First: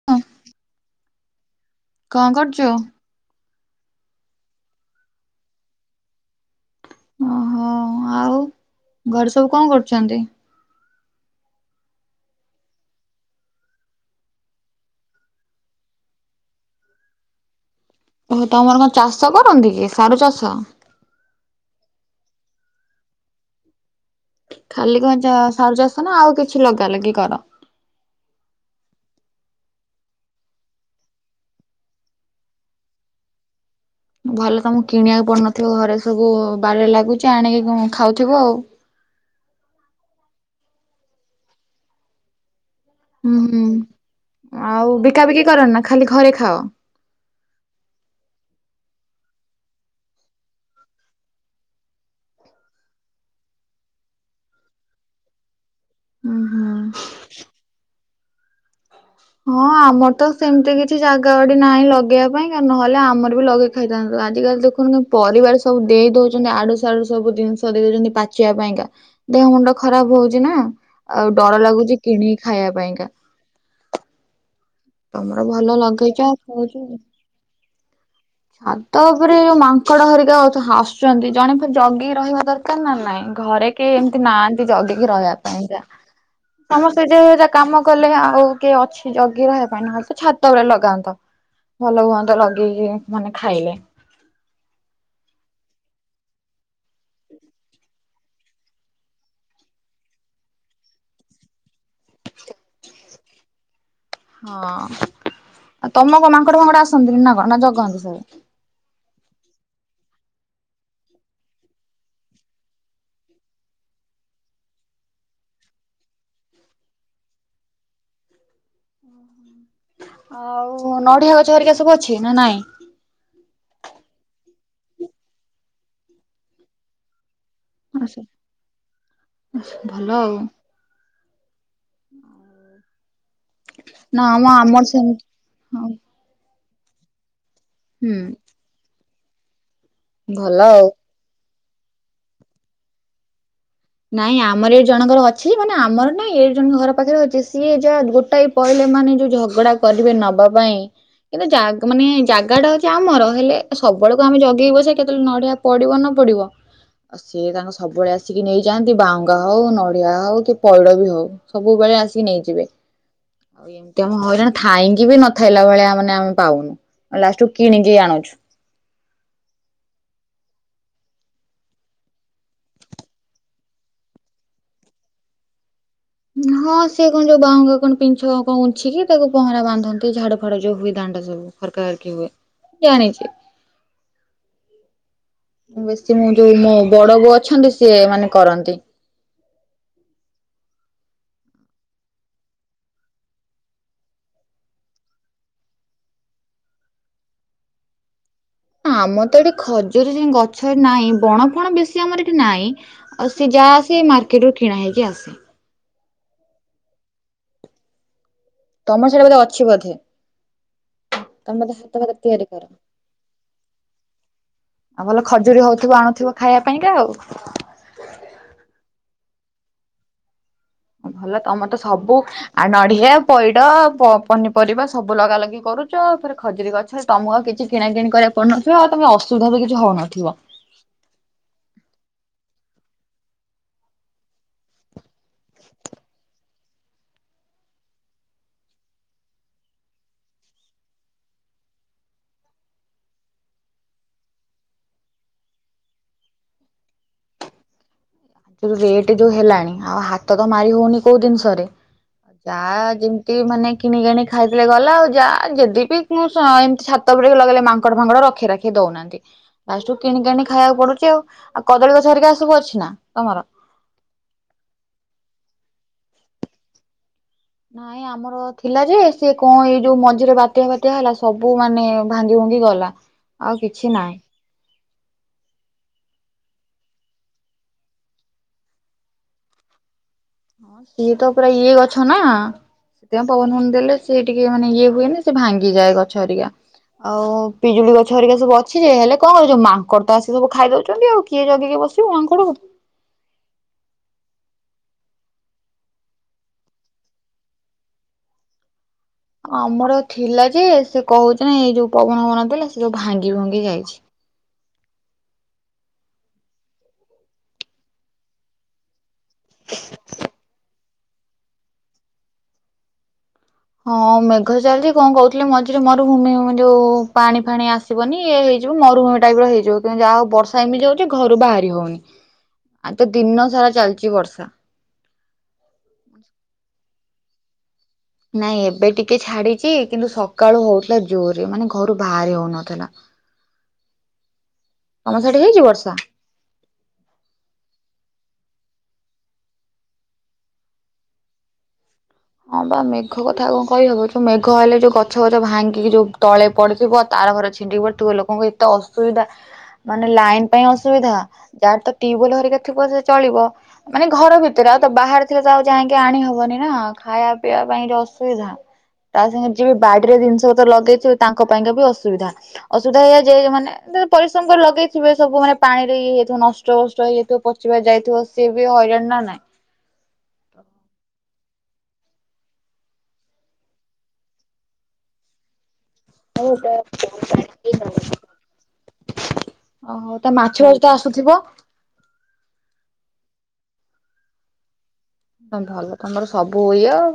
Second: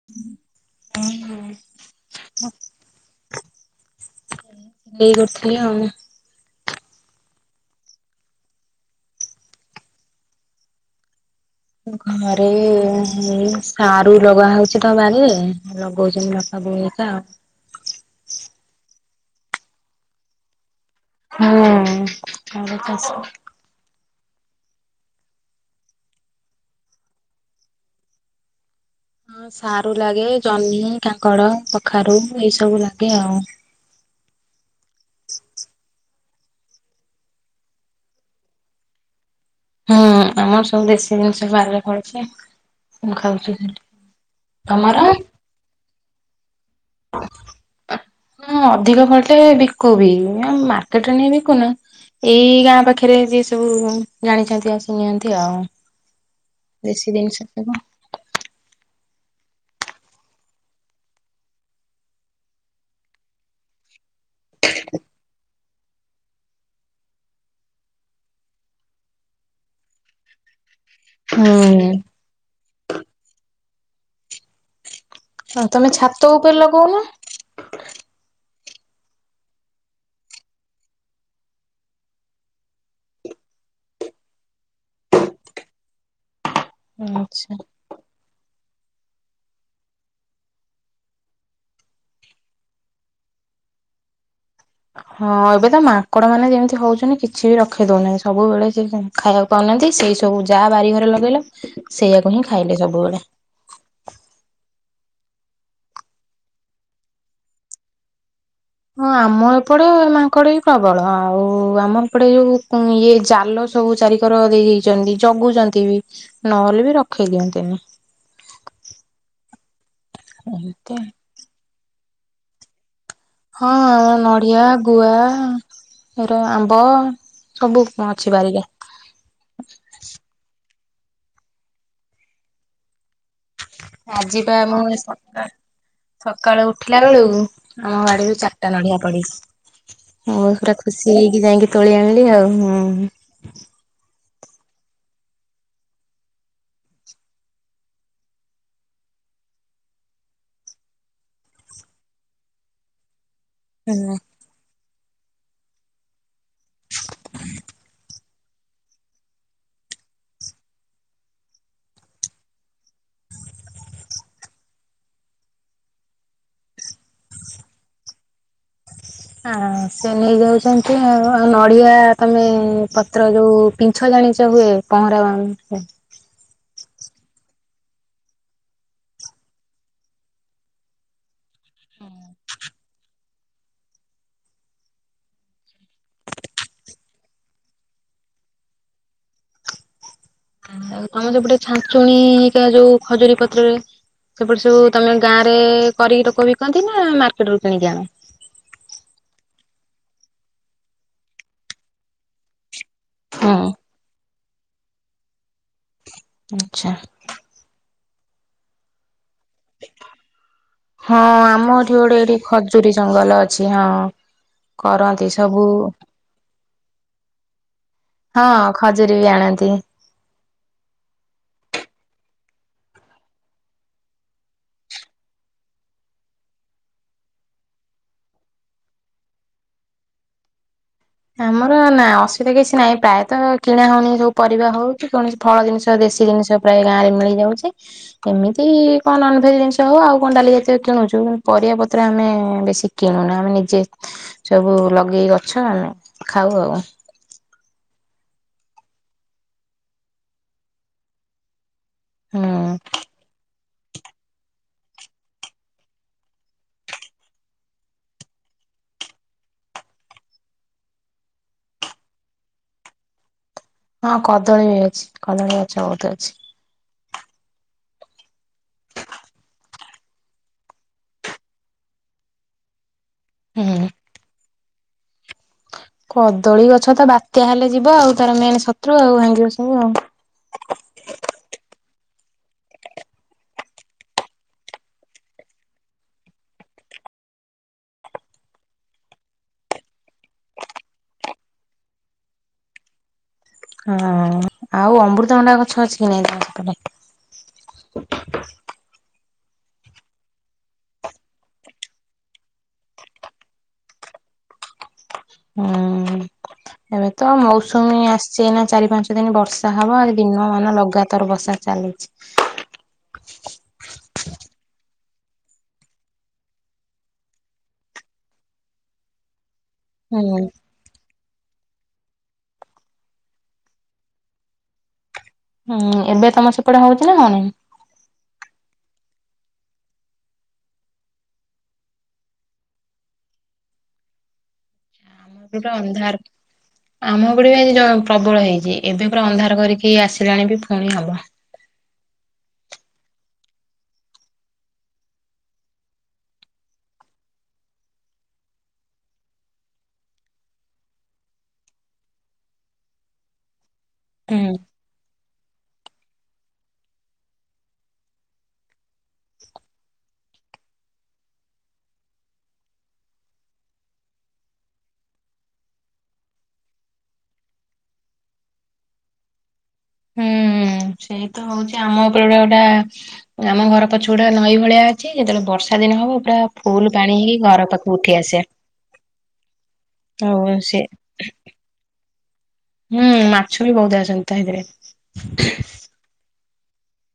ହଁ ହ କଣ କରୁଛୁ ଏଇ ଉଠିଲି ଆଉ ଓହୋ ଆଉ ଘରେ ସବୁ କଣ କରୁଛନ୍ତି ଘରେ ଏ ସାରୁ ଲଗା ହଉଛି ତ ବାରିରେ ଲଗଉଛନ୍ତି ବାପା ବୋଉ ହରିକା ଓହୋ ତମର କଣ ଚାଷ କରନ୍ତି କି ସାରୁ ଚାଷ ହୁଁ ଆମର ଚାଷ ଖାଲି କଣ ସାରୁ ଚାଷ ନା ଆଉ କିଛି ଲଗା ଲାଗି କର? ହଁ ସାରୁ ଲାଗେ ଜହ୍ନି, କାଙ୍କଡ଼, କଖାରୁ ଏଇ ସବୁ ଲାଗେ ଆଉ। ଭଲ ତମକୁ କିଣିବାକୁ ପଡୁନଥିବ ଘରେ ସବୁ ବାଡିରେ ଲାଗୁଛି ଆଣିକି ଖାଉଥିବ ଆଉ। ହୁଁ ଆମର ସବୁ ଦେଶୀ ଜିନିଷ ବାଡିରେ ଫଳୁଛି ଆଉ। ହୁଁ ହୁଁ ଆଉ ତମର? ବିକା ବିକି କରନା ଖାଲି ଘରେ ଖାଅ? ହ [inaudible] ହଁ ଅଧିକ ଫଳିଲେ ବିକୁ ବିି ମାର୍କେଟରେ ନେଇ ବିକୁନା ଏଇ ଗାଁ ପାଖରେ ଯିଏ ସବୁ ଜାଣିଛନ୍ତି ଆସିକି ନିଅନ୍ତି ଆଉ। ଉଁ ହୁଁ ଦେଶୀ ଜିନିଷ ସବୁ। ହଁ ଆମର ତ ସେମିତି କିଛି ଜାଗା ବାଡି ନାହିଁ ଲଗେଇବା ପାଇଁ ନହେଲେ ଆମର ବି ଲଗେଇ ଖାଇଥାନ୍ତୁ ଆଜିିକାଲି ଦେଖନ୍ତୁ ପରିବାର ସବୁ ଦେଇ ଦଉଛନ୍ତି ଇଆଡୁ ସିଆଡୁ ସବୁ ଜିନିଷ ଦେଇ ଦଉଛନ୍ତି ପାଚିବା ପାଇଁକା ଦେହ ମୁଣ୍ଡ ଖରାପ ହଉଛି ନା ଆଉ ଡର ହୁଁ। ଲାଗୁଛି କିଣିକି ଖାଇବା ପାଇଁକା। ତମର ହଁ ଭଲ ତମେ ଛାତ ଲଗେଇଛ ଆଉ ଉପରେ ଖାଉଛ। ଲଗଉନ ଛାତ ଉପରେ ଯୋଉ ମାଙ୍କଡ ହରିକା ଆସୁଛନ୍ତି ଜଣେ ତ ଜଗିକି ରହିବା ଦରକାର ନା ନାଇଁ ଘରେ କେହି ଏମିତି ନାହାନ୍ତି ଜଗିକି ରହିବା ପାଇଁ, ସମସ୍ତେ ଯେ ଆଚ୍ଛା। କାମ କଲେ ଆଉ କିଏ ଅଛି ଜଗି ରହିବା ପାଇଁ ନ ହେଲେ ତ ଛାତ ଉପରେ ଲଗାନ୍ତ। ଭଲ ହୁଅନ୍ତା ଲଗେଇକି ମାନେ ଖାଇଲେ। ହଁ, ଏବେ ତ ମାଙ୍କଡ ମାନେ ଯେମିତି ହଉଛନ୍ତି କିଛି ବି ରଖେଇଦଉନାହାନ୍ତି ସବୁବେଳେ ସେ ଖାଇଆକୁ ପାଉନାହାନ୍ତି, ସେଇ ସବୁ ଯାହା ବାରି, ଘରେ ଲଗେଇଲେ ସେଇଆକୁ ହିଁ ଖାଇଲେ ସବୁବେଳେ। ହଁ, ଆଉ ତମର କଣ ମାଙ୍କଡ ଫାଙ୍କଡ ଆସନ୍ତିନି ନା କଣ ନା ଜଗନ୍ତି। ହଁ, ଆମ ଏପଟେ ମାଙ୍କଡ ବି ପ୍ରବଳ ଆଉ ଆମ ଏପଟେ ଯୋଉ ଉଁ ଇଏ ଜାଲ ସବୁ ଚାରିିକର ଦେଇ ଦେଇଛନ୍ତି ଜଗୁଛନ୍ତି ବି ନହେଲେ ବି ରଖେଇ ଦିଅନ୍ତିନି। ଏମିତି। ଆଉ ନଡିଆ ଗଛ ହରିକା ସବୁ ଅଛି ନା ନାଇଁ? ହଁ, ନଡିଆ, ଗୁଆ ଏର ଆମ୍ବ ସବୁ କଣ ଅଛିି ବାରିରେ। ଭଲ ଆଉ। ନା ଆଜିି ଆମ ପା ମୁଁ ଆମର ସେମିତି ସକାଳେ ହଁ ସକାଳୁ ଉଠିଲା ବେଳକୁ ଆମ ହୁଁ ବାଡ଼ିରୁ ଚାରିଟା ନଡିଆ ପଡିଛି ମୁଁ ଭଲ ପୁରା ଆଉ। ଖୁସି ହେଇକି ଯାଇକି ତୋଳି ଆଣିଲି ଆଉ। ହୁଁ! ନାଇଁ, ଆମର ବି ଜଣଙ୍କର ଅଛି। ମାନେ ଆମର ନାଇଁ ଏଇଠି ଜଣଙ୍କ ଘର ପାଖରେ ଅଛି ସିଏ ଯାହା ଗୋଟାଏ ପଇଲେ ମାନେ ଯୋଉ ଝଗଡା କରିବେ ନବା ପାଇଁ କିନ୍ତୁ ଜାଗା ମାନେ ଜାଗା ଟା ହଉଛି ଆମର ହେଲେ ହୁଁ। ସବୁବେଳେ କଣ ଆମେ ଜଗିକି ବସିବା କେତେବେଳେ ନଡିଆ ପଡିବ ନ ପଡିବ। ସିଏ ତାଙ୍କ ସବୁବେଳେ ଆସିକି ନେଇ ଯାନ୍ତି, ବାଉଙ୍ଗା ହଉ, ନଡିଆ ହଉ, କି ପଇଡ଼ ବି ହଉ ସବୁବେଳେ ଆସିକି ନେଇଯିବେ। ଏମିତି ଆମ ହଇରାଣ ଥାଇଁକି ବି ନଥାଇଲା ଭଳିଆ ମାନେ ଆମେ ପାଉନୁ। ଲାଷ୍ଟ କୁ କିଣିକି ଆଣୁଛୁ। ହଁ, ସେ ନେଇଯାଉଛନ୍ତି ଆଉ। ଆଉ ନଡ଼ିଆ ତମେ ପତ୍ର ଯୋଉ ପିଛ ଜାଣିଛ ହୁଏ ପହଁରାରେ। ହଁ, ସେ କଣ ଯୋଉ ବାହୁଙ୍ଗା କଣ ପିଛ କଣ ଉଛିିକି ତାକୁ ପହଁରା ବାନ୍ଧନ୍ତି ଝାଡୁ ଫାଡୁ ଯୋଉ ହୁଏ ଦାଣ୍ଡ ସବୁ। ଖରକା ଖରିକି ହୁଏ। ଜାଣିଛି। ବେଶୀ ମୁଁ ଯୋଉ ମୋ ବଡ ବୋଉ ଅଛନ୍ତି ସିଏ ମାନେ କରନ୍ତି। ଆଉ ତମର ଯୋଉ ପଟେ ଛାଞ୍ଚୁଣୀ ଘାରିକା ଯୋଉ ଖଜୁରୀ ପତ୍ରରେ ସେପଟେ ସବୁ ତମେ ଗାଁରେ କରିକି ଲୋକ ବିକନ୍ତି ନା ମାର୍କେଟ ରୁ କିଣିକି ଆଣ। ଆମର ତ ଏଠି ଖଜୁରି ଗଛ ନାହିଁ। ବଣ ଫଣ ବେଶୀ ଆମର ଏଠି ନାହିଁ। ଆଉ ସେ ହୁଁ ଯାହାଆସେ ମାର୍କେଟ ରୁ କିଣା ହେଇକି ଆସେ। ଆଚ୍ଛା! ତମର ସିଆଡେ ବୋଧେ ଅଛି ବୋଧେ? ହଁ, ତମେ ତ ଆମ ହାତ ଏଠି ଫାତ ଗୋଟେ ଏଠି ତିଆରି କର। ଖଜୁରୀ ଜଙ୍ଗଲ ଅଛି। ହଁ, ଆଉ ଭଲ କରନ୍ତି ଖଜୁରୀ ସବୁ ହଉଥିବ ଆଣୁଥିବ ଖାଇବା ପାଇଁକା ଆଉ। ହଁ, ଖଜୁରୀ ବି ଆଣନ୍ତି। ଭଲ ତମର ତ ସବୁ ଆଉ ନଡିଆ, ପଇଡ, ପ ପନିପରିବା ସବୁ ଲଗା ଲଗି କରୁଛ। ଫେରେ ରେ ଖଜୁରୀ ଗଛ ତମକୁ ଆଉ କିଛି କିଣା କିିଣି କରିବାକୁ ପଡୁ ନଥିବ। ଆଉ ତମେ ଅସୁବିଧା ବି କିଛି ହଉନଥିବ। ଆମର ନା ଅସୁବିଧା କିଛି ନାହିଁ। ପ୍ରାୟତଃ କିଣା ହଉନି ଯୋଉ ପରିବା ହଉ କି କୌଣ ଫଳ ଜିନିଷ ଦେଶୀ ଜିନିଷ ପ୍ରାୟ ଗାଁରେ ମିଳିଯାଉଛି। ଏମିତି କଣ ନନ ଭେଜ ଜିନିଷ ହଉ ଆଉ କଣ ଡାଲି ଜାତୀୟ କିଣୁଛୁ। କିନ୍ତୁ ପରିବା ପତ୍ର ଆମେ ବେଶୀ କିଣୁନୁ। ଆମେ ନିଜେ ସବୁ ଲଗେଇ ଗଛ ଆମେ ଖାଉ ଆଉ ରେଟ ଯୋଉ ହେଲାଣି ଆଉ ହାତ ତ ମାରି ହଉନି କୋଉ ଜିନିଷରେ। ତା ହୁଁ ଯେମିତି ମାନେ କିନିକି ଆଣିକି ଖାଇ ଦେଲେ ଗଲା ଆଉ ଯା ଯଦି ମୁଁ ଏମିତି ଛାତ ଉପୁଡିକ ଲଗେଇଲେ ମାଙ୍କଡ଼ ଫାଙ୍କଡ ରଖି ରାଖି ଦଉନାହାନ୍ତି ଲାଷ୍ଟକୁ କିଣିକି ଆଣିକି ଖାଇବାକୁ ପଡୁଛି ଆଉ ଆଉ କଦଳୀ ଗଛ ହରକା ସବୁ ଅଛି ନାଁ ତମର? ହଁ କଦଳୀ ଅଛି। କଦଳୀ ଗଛ ବହୁତ୍ ଅଛି। ନାଇଁ ଆମ ଆମର ଥିଲା ଯେ ସେ କଣ ଏଇ ଯୋଉ ମଝିରେ ବାତ୍ୟା ଫାତିଆ ହେଲା ସବୁ ମାନେ ଭାଙ୍ଗି ଭୁଙ୍ଗି ଗଲା। ଆଉ ହୁଁ କିଛି ନାହିଁ। କଦଳୀ ଗଛ ତ ବାତ୍ୟା ହେଲେ ଯିବ ଆଉ ତାର ମେନ ଶତ୍ରୁ ଆଉ ଭାଙ୍ଗିବ ସବୁ ଆଉ। ଇଏ ତ ପୁରା ଇଏ ଗଛ ନାଁ। ସେଥିପାଇଁ ପବନ ଫବନ ଦେଲେ ସେ ଟିକେ ମାନେ ଇଏ ହୁଏନି ସେ ଭାଙ୍ଗିଯାଏ ଗଛ ହେରିକା। ଆଉ ପିଜୁଳି ଗଛ ହରିକା ସବୁ ଅଛି ଯେ ହେଲେ କଣ ହବ ମାଙ୍କଡ ତ ଆସିକି ସବୁ ଖାଇ ଦଉଚନ୍ତି ଆଉ। କିଏ ଜଗିକି ବସିବ ମାଙ୍କଡ଼କୁ। ହଁ ଆଉ ଅମୃତଭଣ୍ଡା ଗଛ ଅଛି କି ନାଇଁ ତମର ସେପଟେ? ଆମର ଥିଲା ଯେ ସେ କଣ ହଉଛି ନାଁ ଏଇ ଯୋଉ ପବନ ପବନ ଥିଲା ସେ ଯୋଉ ଭାଙ୍ଗି ଭୁଙ୍ଗି ଯାଇଛି। ହୁଁ ଏବେ ତ ମୌସୁମୀ ଆସଚି ଏନା ଚାରି ପାଞ୍ଚ କେତେଦିନି ବର୍ଷା ହବ ଆଜି ଦିନ ମାନ ଲଗାତାର ବର୍ଷା ଚାଲିଛି। ହଁ ମେଘ ଚାଲିଚି କଣ କହୁଥିଲି ମଝିରେ ମରୁଭୂମି ଯୋଉ ପାଣି ଫାଣି ଆସି ଯିବନି ଇ ହେଇଯିବ ମରୁଭୂମି ଟାଇପ୍ ର ହେଇଯିବ। ତୁ ଯାହା ହଉ ହୁଁ ବର୍ଷା ଏମିତି ଯାଉଚି ଘରୁ ବାହାରି ହଉନି ଆଉ ତ ଦିନ ସାରା ଚାଲିଚ ବର୍ଷା। ହୁଁ ଏବେ ତମ ସେପଟେ ହଉଛି ନାଁ ହଉନି? ନାଇଁ ଏବେ ଟିକେ ଛାଡିଚି କିନ୍ତୁ ସକାଳୁ ହଉଥିଲା ଜୋରେ ମାନେ ଘରୁ ବାହାରି ହଉନଥିଲା। [inaudible] ସେଠି ହେଇଛି ଏବେତ ବର୍ଷା? ଅନ୍ଧାର। ଆମ ପଟେ ବି ପ୍ରବଳ ହେଇଛି ଏବେ ପୁରା ଅନ୍ଧାର କରିକି ଆସିଲାଣି ବି ପୁଣି ହବ। ହଁ ବା ମେଘ କଥା କଣ କହିହବ ଯୋଉ ମେଘ ହେଲେ ଯୋଉ ଗଛ ପଛ ଭାଙ୍ଗିକି ଯୋଉ ତଳେ ପଡିଥିବ। ତାର ଘରେ ଛିଣ୍ଡିପଡୁଥିବ ଲୋକଙ୍କୁ ଏତେ ଅସୁବିଧା। ମାନେ ଲାଇନ୍ ପାଇଁ ଅସୁବିଧା ଯାହାର ତ ଟ୍ୟୁବଲ ହରୀକା ଥିବ ସେ ଚଳିବ। ମାନେ ହୁଁ ଘର ଭିତରେ ଆଉ ତ ବାହାରେ ଥିଲେ ତ ଆଉ ଯାଇକି ଆଣି ହବନି ନାଁ। ଖାଇବା ପିଇବା ପାଇଁ ଯଉ ଅସୁବିଧା। ତା ସାଙ୍ଗେ ଯିଏ ବି ବାଡିରେ ଜିନିଷପତ୍ର ଲଗେଇଥିବ ତାଙ୍କ ପାଇଁକା ବି ଅସୁବିଧା। ଅସୁବିଧା ହେଇଯାଇ ମାନେ ପରିଶ୍ରମ ଲଗେଇଥିବେ ସବୁ ମାନେ ପାଣିରେ ଇଏ ହେଇଥିବ ନଷ୍ଟ ଯଷ୍ଟ ହେଇଯାଇଥିବ ପଚି ପାଚି ଯାଇଥିବ ସିଏ ବି ହଇରାଣ ନାଁ ନାଇଁ? ହୁଁ ସେଇ ତ ହଉଚି ଆମ ବେଳଟା ଆମ ଘର ପଛପଟା ନଈ ଭଳିଆ ଅଛି ଯେତେବେଳେ ବର୍ଷା ଦିନ ହବ ପୁରା ଓହୋ ଫୁଲ ପାଣି ହେଇ ଘର ପାଖକୁ ଉଠି ଆସେ। ଓହୋ ତା ଆଉ ମାଛ ସେ ପାଛ ତ ଆସୁଥିବ? ହୁଁ ମାଛ ବି ବହୁତ୍ ଆସନ୍ତି ତାହିବିରେ। ତମେ ଭଲ ତମର ସବୁ ଇଏ ଆଉ।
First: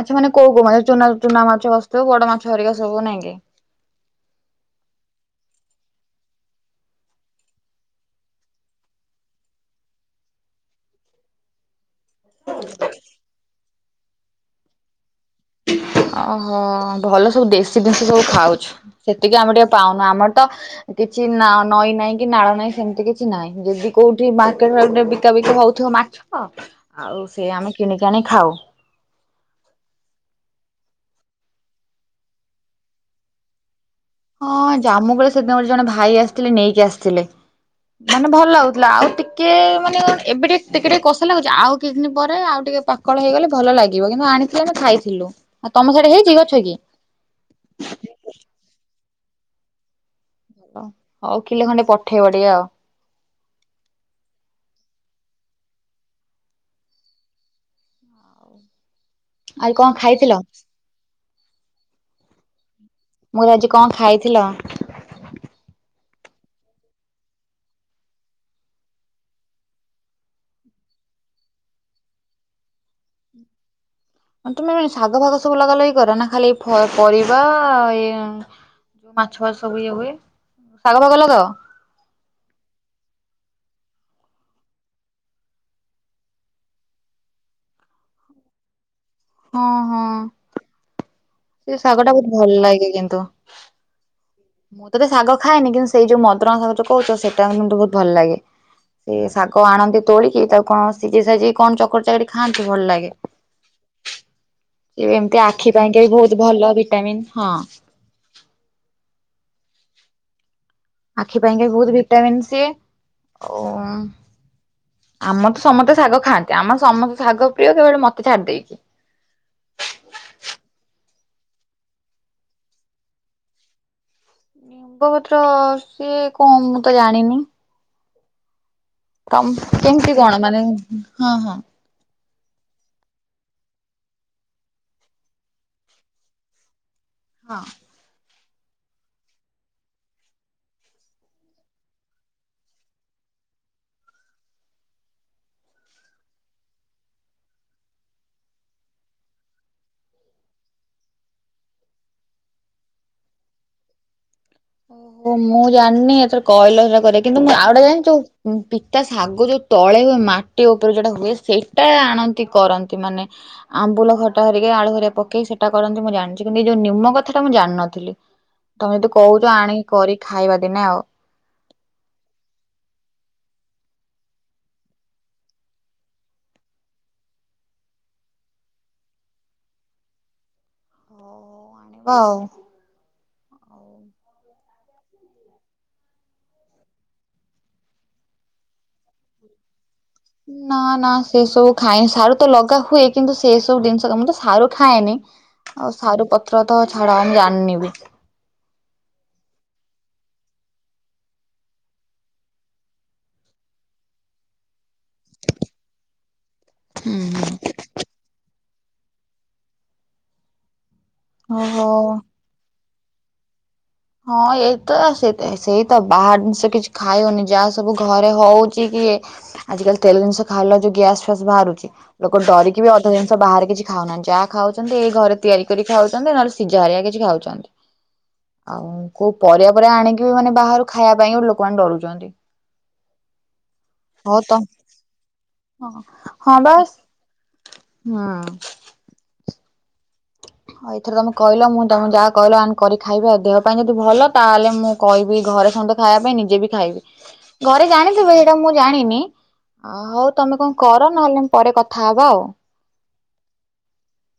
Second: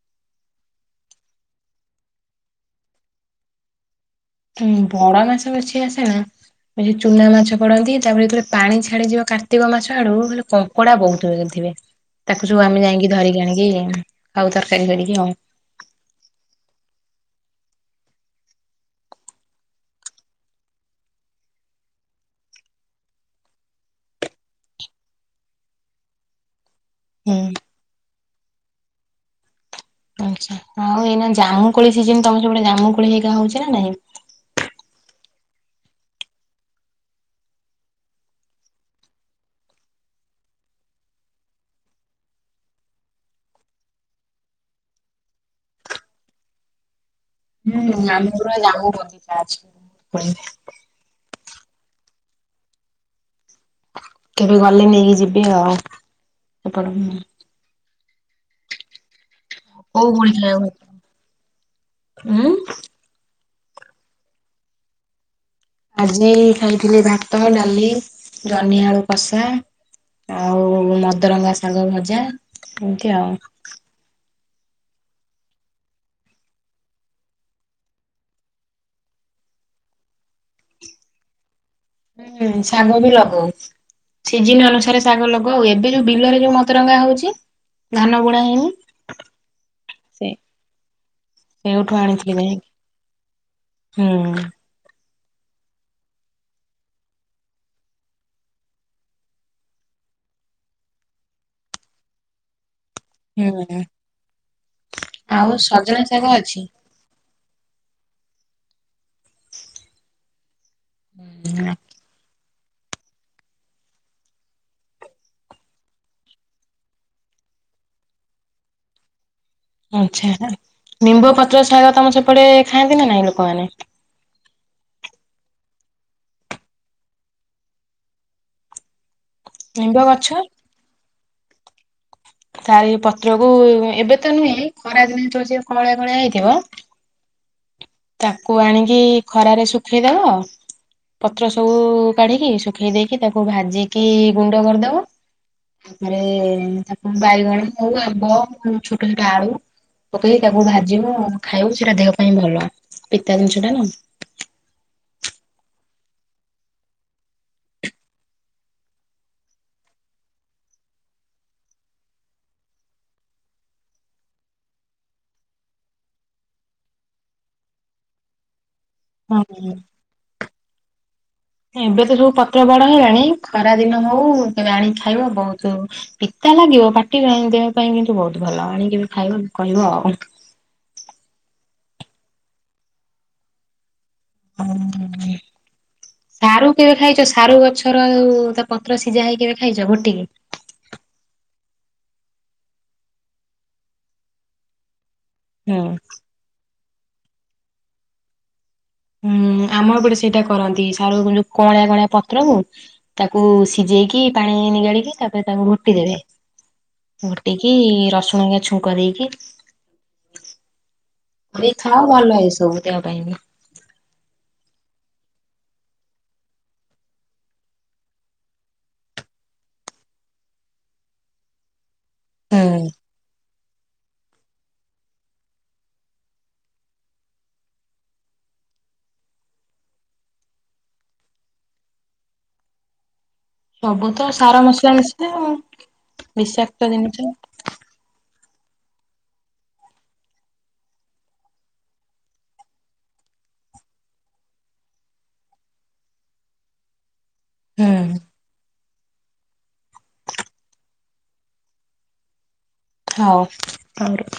ଆଚ୍ଛା ମାନେ କଉ କଉ ଚୁନା ମାଛ ଭାସୁଥିବ ବଡ ମାଛ ହରିକା ସବୁ ନାଁ କି? ହୁଁ ବଣ ମାଛ ବେଶୀ ଆସେ ନାଁ। ଚୁନା ମାଛ ପଡନ୍ତି ତାପରେ ଯେତେବେଳେ ପାଣି ଛାଡିଯିବ କାର୍ତ୍ତିକ ମାଛ ଆଡୁ ବଲେ କ କଡା ବହୁତ୍ ଥିବେ ତାକୁ ସବୁ ଆମେ ଯାଇକି ଧରିକି ଆଣିକି ଖାଉ ଆଉ ତରକାରୀ କରିକି ଆଉ। ଓହୋ ଭଲ ସବୁ ଦେଶୀ ଦେଶୀ ସବୁ ଖାଉଛୁ। ସେତିକି ଆମେ ଟିକେ ପାଉନୁ ଆମର ତ କିଛି ନାଁ ନଈ ନାହିଁ କି ନାଳ ନାହିଁ ସେମିତି କିଛି ନାହିଁ ଯଦି କୋଉଠି ମାର୍କେଟ ବିକା ବିକି ହଉଥିବ ମାଛ୍। ହଁ ଆଉ ହୁଁ ସେ ଆମେ କିଣିକାଣି ଖାଉ। ଆଛା ଆଉ ଏଇନା ଜାମୁକୋଳି ସିଜିନ୍ ତମେ ସେପଟେ ଜାମୁକୋଳି ହେଇକା ହଉଛି ନା ନାଇଁ? ହଁ ଜାମୁ କୋଳି ସେଦିନ ଗୋଟେ ଜଣେ ଭାଇ ଆସିଥିଲେ ନେଇକି ଆସିଥିଲେ। ମାନେ ଭଲ ଲାଗୁଥିଲା ଆଉ ଟିକେ ମାନେ ଏବେ ଟିକେ ଟିକେ ଟିକେ କଷା ଲାଗୁଛି ଆଉ କିଛି ଦିନ ପରେ ଆଉ ଟିକେ ପାକ୍ କଳ ହେଇଗଲେ ଭଲ ଲାଗିବ କିନ୍ତୁ ଆଣିଥିଲେ ଆମେ ଖାଇଥିଲୁ। ଆଉ ତମ ସେଇଠୀ ହେଇଛି ଗଛ କି? ହୁଁ ଆମ ପୁରା ଜାମୁ ବଗିଚା ଅଛି। [unintelligible] ହଉ ହଉ କିଲେ ଖଣ୍ଡେ ପଠେଇବ ଟିକେ ଆଉ। କେବେ ଗଲେ ନେଇକି ଯିବି ଆଉ ଏପଟ ହୁଁ। ଆଜି କଣ କୋଉ ଖାଇଥିଲ [unintelligible] ହୁଁ ମୁଁ ଆଜି କଣ ଖାଇଥିଲ? ଆଜି ଖାଇଥିଲି ଭାତ ଡାଲି ଜହ୍ନିଆଳୁ କଷା। ଆଉ ମଦରଙ୍ଗା ଶାଗ ଭଜା ଏମିତି ଆଉ। ଅ ତୁମେ ଶାଗ ଫାଗ ସବୁ ଲଗା ଲଗି କର ନା ଖାଲି ଫ ପରିବା ଏଇ ଉଁ ମାଛ ସବୁ ଇଏ ହୁଏ। ଶାଗ ଫାଗ ଲଗାଅ? ହୁଁ ଶାଗ ବି ଲଗଉ। ସିଜିନ ଅନୁସାରେ ଶାଗ ଲଗଉ ଆଉ ଏବେ ଯୋଉ ବିଲରେ ଯୋଉ ମଦରଙ୍ଗା ହଉଛି ଧାନ ବୁଣା ହେଇନି। ହଁ ସେ ହଁ। ସେ ସେଇଠୁ ଶାଗ ଟା ବହୁତ ଆଣିଥିଲି ଭଲ ଯାଇକି ଲାଗେ କିନ୍ତୁ। ହୁଁ। ମୁଁ ତ ବେ ଶାଗ ଖାଏନି କିନ୍ତୁ ସେଇ ଯୋଉ ମଦୁରଙ୍ଗା [unintelligible] କହୁଛ ସେଇଟା ମତେ ବହୁତ ଭଲ ଲାଗେ। ସେ ଶାଗ ଆଣନ୍ତି ତୋଳିକି ତାକୁ କଣ ସିଝି ଶାଜି କଣ ଚକଟି ଚାକଟି ଖାଆନ୍ତି ଭଲ ଲାଗେ। ହୁଁ ଏ ଏମିତି ଆଉ ଆଖି ସଜନା ପାଇଁକା ବି ଶାଗ ବହୁତ ଅଛି। ଭଲ ଭିଟାମିିନ ହଁ। ଆଖି ପାଇଁକା ବହୁତ ଭିଟାମିନ୍ ସିଏ ଓ ଉଁ ଆମର ତ ସମସ୍ତେ ଶାଗ ଖାଆନ୍ତି ଆମର ସମସ୍ତେ ଶାଗ ପ୍ରିୟ କେବଳ ମତେ ଛାଡି ଦେଇକି। ଆଚ୍ଛା। ନିମ୍ବ ପତ୍ର ଶାଗ ତମ ସେପଟେ ଖାଆନ୍ତି ନା ନାଇଁ ଲୋକମାନେ? ନିମ୍ବପତ୍ର ସିଏ କଣ ମୁଁ ତ ଜାଣିନି। ତ ନିମ୍ବ କେମତି ଗଛ କଣ ମାନେ? ହଁ ହଁ। ତାର ପତ୍ର କୁ ଏବେ ତ ନୁହେଁ ଖରା ଦିନେ ତ ସିଏ କଁଳିଆ କଁଳିଆ ହେଇଥିବ। ହଁ। ତାକୁ ଆଣିକି ଖରାରେ ଶୁଖେଇଦେବ। ପତ୍ର ସବୁ କାଢ଼ିକି ଶୁଖେଇ ଦେଇକି ତାକୁ ଭାଜିକି ଗୁଣ୍ଡ କରିଦେବ। ତାପରେ ତାକୁ ବାଇଗଣ ହଉ ଆମ୍ବ ଛୋଟ ଛୋଟ ଆଳୁ ପକେଇ ତାକୁ ଭାଜିବୁ ଆଉ ଖାଇବୁ ସେଇଟା ଦେହ ପାଇଁ ଭଲ। ପିତା ଜିନିଷ ଟା ନା। ଓହୋ ମୁଁ ଜାଣିନି ଏଥର କଇଲ ସେରା କରିବା କିନ୍ତୁ ମୁଁ ଆଉ ଗୋଟେ ଜାଣିଛୁ ଉଁ ପିତା ଶାଗ ଯୋଉ ତଳେ ମାଟି ଉପରେ ଯୋଟା ହୁଏ ସେଇଟା ଆଣନ୍ତି କରନ୍ତି ମାନେ ଆମ୍ବୁଲ ଖଟା ହରିକି ଆଳୁଆ ହରିକା ପକେଇି ସେଟା କରନ୍ତି ମୁଁ ଜାଣିଛି କିନ୍ତୁ ଏଇ ଯୋଉ ନିମ କଥାଟା ମୁଁ ଜାଣିନଥିଲି। ତମେ ଯଦି କହୁଛ ହଁ। ଆଣିକି କରିିକି ଖାଇବା ଦିନେ ଆଉ। ଏବେ ତ ସବୁ ପତ୍ର ବଡ ହେଇଗଲାଣି ଖରା ଦିନ ହଉ ତେବେ ଆଣିକି ଖାଇବା ବହୁତ ପିତା ଲାଗିବ ପାଟି ପାଇଁ ଦେହ ପାଇଁ କିନ୍ତୁ ବହୁତ ଭଲ ଆଣିକି ବି ଖାଇବ କହିବ ଆଉ। ହଉ ହଉ ଆଣିବି। ହଉ। ସାରୁ କେବେ ଖାଇଛ? ସାରୁ ଗଛର ତା ପତ୍ର ସିଝା ହେଇ କେବେ ଖାଇଛ? ଗୋଟିକି। ନା ନା ସେ ସବୁ ଖାଏ ସାରୁ ତ ଲଗା ହୁଏ କିନ୍ତୁ ସେ ସବୁ ଜିନିଷ କ ମୁଁ ତ ସାରୁ ଖାଏନି। ହୁଁ ଆଉ ସାରୁ ପତ୍ର ତ ଛାଡ ଆମ୍ ଜାଣନିବି। ହୁଁ ଆମ ଏପଟେ ସେଇଟା କରନ୍ତି ସାରୁ ଯୋଉ କଅଁଳିଆ କଅଁଳିଆ ପତ୍ର କୁ ତାକୁ ସିଝେଇକି ପାଣି ନିଗାଡିକି ତାପରେ ତାକୁ ଘୁଟି ଦେବେ। ହୁଁ ହୁଁ। ଘୁଟିକି ରସୁଣ ନିଆ ଛୁଙ୍କ ଦେଇକି ବେ ଓହୋ। ଖାଅ ଭଲ ଏଇ ସବୁ ଦେହ ପାଇଁ ବି। ହଁ ଏଇତ ସେଇତ ସେଇତ ବାହାର ଜିନିଷ କିଛି ଖାଇ ହଉନି ଯାହା ସବୁ ଘରେ ହଉଛି କି ଆଜିକାଲି ତେଲ ନିଷ ଖାଇଲା ଯୋଉ ଗ୍ୟାସ୍ ଫ୍ୟାସ୍‌ ବାହାରୁଛି ଲୋକ ଡରିକି ହୁଁ ବି ଅଧ ଜିନିଷ ବାହାରେ କିଛି ଖାଉନାହାନ୍ତି ଯାହା ଖାଉଛନ୍ତି ଏଇ ଘରେ ତିଆରି କରି ଖାଉଛନ୍ତି ନହେଲେ ସିଝା ହାରିଆ କିଛି ଖାଉଛନ୍ତି। ଆଉ କୋଉ ପରିବା ଫରିବା ଆଣିକି ବି ମାନେ ବାହାରୁ ଖାଇବା ପାଇଁ ଲୋକମାନେ ଡରୁଛନ୍ତି। ସବୁ ତ ସାର ମସଲା ମିଶିଲେ ଆଉ ବିଷାକ୍ତ ଜିନିଷ ନାଁ। ହ ଏଥରେ ତମେ କହିଲ ମୁଁ ତମେ ଯାହା କହିଲ ଆମେ କରି ଖାଇବା ଦେହ ପାଇଁ ଯଦି ଭଲ ତାହେଲେ ମୁଁ କହିବି ଘରେ ସମସ୍ତେ ଖାଇବା ପାଇଁ ନିଜେ ବି ଖାଇବି ଘରେ ହୁଁ ଜାଣିଥିବେ ସେଇଟା ମୁଁ ଜାଣିନି ହଉ ତମେ କଣ କର ନହେଲେ ପରେ କଥାହବା ଆଉ। ହଉ ତାପରେ